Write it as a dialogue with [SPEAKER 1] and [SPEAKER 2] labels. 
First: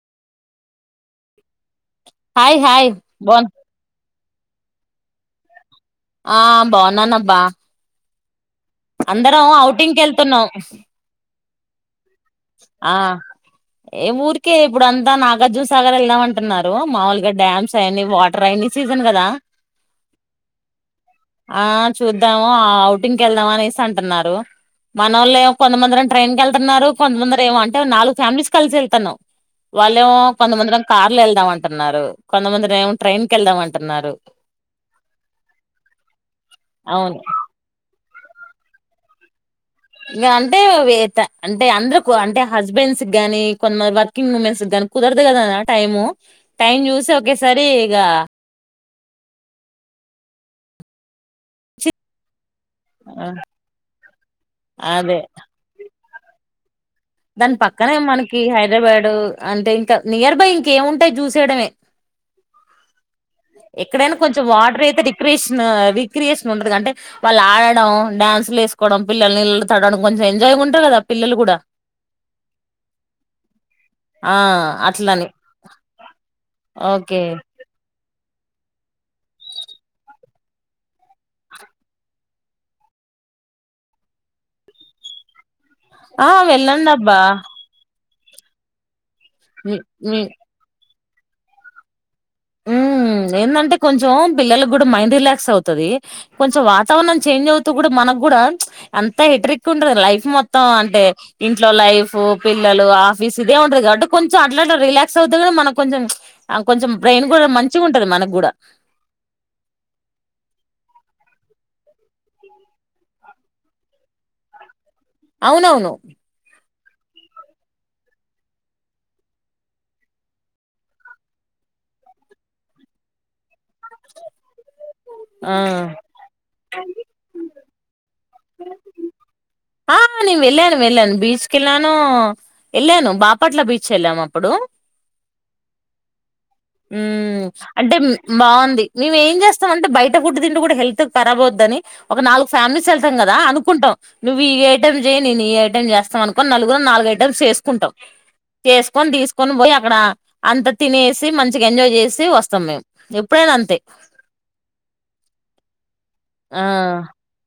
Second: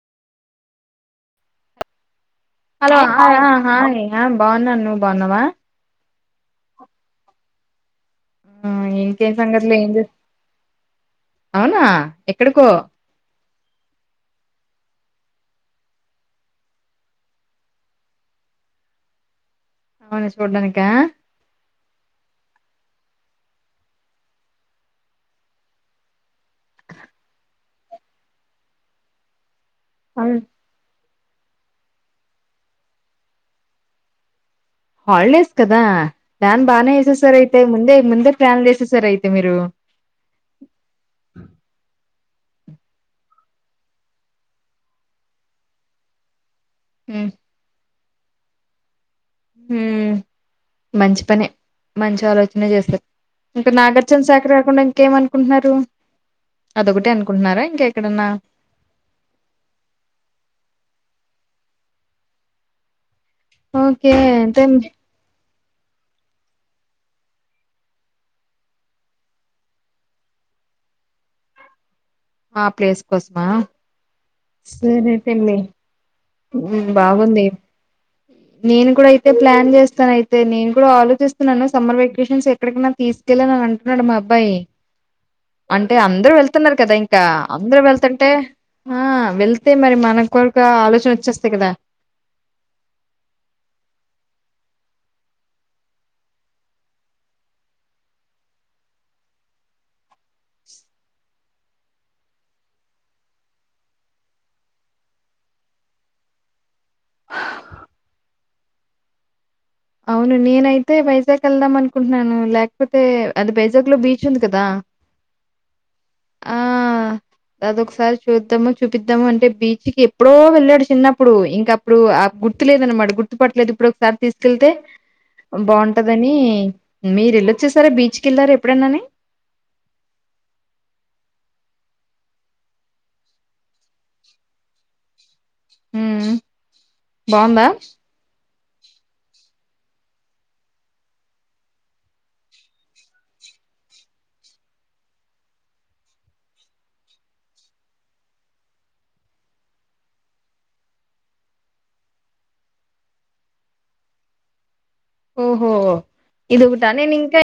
[SPEAKER 1] Hi hi
[SPEAKER 2] hello hi
[SPEAKER 1] బాన్
[SPEAKER 2] హ hi ఆ బోన్నా నువ్వు బోన్నావా?
[SPEAKER 1] ఆ బోన్నానుబ్బా
[SPEAKER 2] ఆ ఇంకేం
[SPEAKER 1] అందరం
[SPEAKER 2] సంగతులు ఏం
[SPEAKER 1] ఔటింగ్కి
[SPEAKER 2] చే
[SPEAKER 1] వెళ్తున్నాం.
[SPEAKER 2] అవునా ఎక్కడికో
[SPEAKER 1] ఆ ఏ ఊరికి? ఇప్పుడు అంతా నాగార్జుసాగర్ వెళ్దాం అంటున్నారు. మాముూలుగా డ్యామ్స్ అయిన్ని వాటర్ అయిన్ని సీజన్ కదా.
[SPEAKER 2] అవన్ని సూడాన్నికా?
[SPEAKER 1] ఆ చూద్దాము ఔటింగ్కి వెళ్దాము అనేసి అంటున్నారు. మనోళ్ళేమో కొంతమందరం ట్రైన్ కెళ్తున్నారు కొంతమందిరు ఏమో అంటే నాలుగు ఫ్యామిలీస్ కలిసి వెళ్తున్నాం. వాళ్ళేమో
[SPEAKER 2] అవును
[SPEAKER 1] కొంతమంది నాక్ లేళ్దాం అంటున్నారు కొంతమంది ఏమో ట్రైన్కి వెళ్దాము అంటున్నారు.
[SPEAKER 2] హల్డేస్ కదా ప్లాన్ బానే
[SPEAKER 1] అవును
[SPEAKER 2] ఏసేసారు ఐతే ముందే ముందే ప్లాన్ చేసేసార్ అయితే మీరు
[SPEAKER 1] ఇగ అంటే అవి అంటే అందరకు అంటె హస్బెండ్స్ కి గానీ కొంతమంది వర్కింగ్ ఉమెన్స్ కి గాన్ కుదరదు కద టైము టైం చూసి
[SPEAKER 2] హ్మ్
[SPEAKER 1] ఒకేసారి ఇగ
[SPEAKER 2] హూమ్ మంచ్ పనె మంచి ఆలోచనే చేసారు ఇంకా నాగార్జన సాగర్ కాకుండా ఇంకేమి
[SPEAKER 1] అదే
[SPEAKER 2] అనుకుంటున్నారు? అదొకటే
[SPEAKER 1] దాని
[SPEAKER 2] అనుకుంటున్నారా ఇంకా
[SPEAKER 1] పక్కనే
[SPEAKER 2] ఎక్కడన్నా
[SPEAKER 1] మనకి హైద్రబాడ్ అంటే ఇంకా నియర్ బై ఇంకేముంటయి చూసి చేయడమే ఎక్కడైనా కొంచెం వాటర్ అయితే విక్రిష్ విక్రియేషన్ ఉండది అంటే వాళ్ళు ఆడడం డాన్స్లు వేసుకోవడం పిల్లలు నీళ్ళలో తడవడం కొంచెం ఎంజాయ్ ఉంటరు కదా పిల్లలు గూడ
[SPEAKER 2] ఆ ప్లేస్ కోస్ మా
[SPEAKER 1] ఆ
[SPEAKER 2] ఉహు
[SPEAKER 1] అట్లని
[SPEAKER 2] పిన్ని ఉమ్
[SPEAKER 1] ఓకే
[SPEAKER 2] బాగుంది నేను కూడా అయితే ప్లాన్ చేస్తాను అయితే నేను కూడా ఆలోచిస్తున్నాను సమ్మర్ వెకేషన్స్ ఎక్కడికైనా తీసుకెళ్ళడా దొ అంటున్నడు మా అబ్బాయి అంటె
[SPEAKER 1] ఆ
[SPEAKER 2] అందరూ వెళ్తున్నారు
[SPEAKER 1] వెళ్ళండి
[SPEAKER 2] కదా
[SPEAKER 1] అబ్బా
[SPEAKER 2] ఇంకా అందరూ వెళ్తుంటే ఆ వెళ్తే
[SPEAKER 1] మీ
[SPEAKER 2] మరి
[SPEAKER 1] మీ
[SPEAKER 2] మన కూడ్క ఆలోచన వచ్చేస్తయి కదా
[SPEAKER 1] ఉమ్ ఏందంటే కొంచెం పిల్లలకు కూడా మైండ్ రిలాక్స్ అవుతుది కొంచెం వాతావరణం చేంజ్ అవుతూ కూడా మనం మనకు కూడా అంత హెట్రిక్ ఉంటది లైఫ్ మొత్తం అంటే ఇంట్లో లైఫ్ పిల్లలు ఆ ఆఫీస్ ఇదే ఉంటది కాబట్టి కొంచెం అట్ల అట్ల రిలాక్స్ అవుతదని మనం కొంచెం చుప్ ఆ కొంచెం బ్రెయిన్ కూడా మంచిగుంటది మనక్ గుడా
[SPEAKER 2] అవును నేనైతే వైజాగ్ కెళ్దాం అనుకుంటున్నాను లేకపోతే అది వైజాగ్ లో బీచ్ ఉంది కదా
[SPEAKER 1] అవునవును
[SPEAKER 2] ఆ అదొకసారి చూద్దాము చూపిద్దాము అంటే బీచ్కి ఎప్పుడో వెళ్ళాడు చిన్నప్పుడు ఇంక అప్పుడు ఆ గుర్తులేదన్నమాట గుర్తుపట్లేదు ఇప్పుడు ఒకసారి తీస్ కెళ్తే
[SPEAKER 1] ఆ!
[SPEAKER 2] బాగుంటదని మీరు ఎళ్ళోచ్చేసారా బీచ్
[SPEAKER 1] ఆ నేను వెళ్లాను వెళ్లాను బీచ్ కెళ్ళాను ఎళ్ళాను బాపట్ల బీచ్ ఎళ్ళాము అప్పుడు
[SPEAKER 2] హ్మ్
[SPEAKER 1] ఉమ్మ్
[SPEAKER 2] బావుందా
[SPEAKER 1] అంటే బాన్ ది. మేము ఏం చేస్తాం అంటె బయట ఫుడ్ తినుడు కూడా హెల్త్ కరాబ్ అవుద్దని ఒక నాలుగు ఫ్యామిలీస్ వెళ్తం కదా అనుకుంటాం నువ్వు ఈ ఐటం చెయ్ నేను ఈ ఐటం చేస్తాం అనుకోని నలుగురు నాలుగు ఐటమ్స్ చేసుకుంటం చేసుకొని తీసుకొని పోయి అక్కడ అంత తినేసి మంచిగా ఎంజాయ్ చేసి వస్తమ్ మేము ఎప్పుడై డు అంతె
[SPEAKER 2] ఓహో ఇది ఉటా
[SPEAKER 1] ఆ
[SPEAKER 2] నేనింకా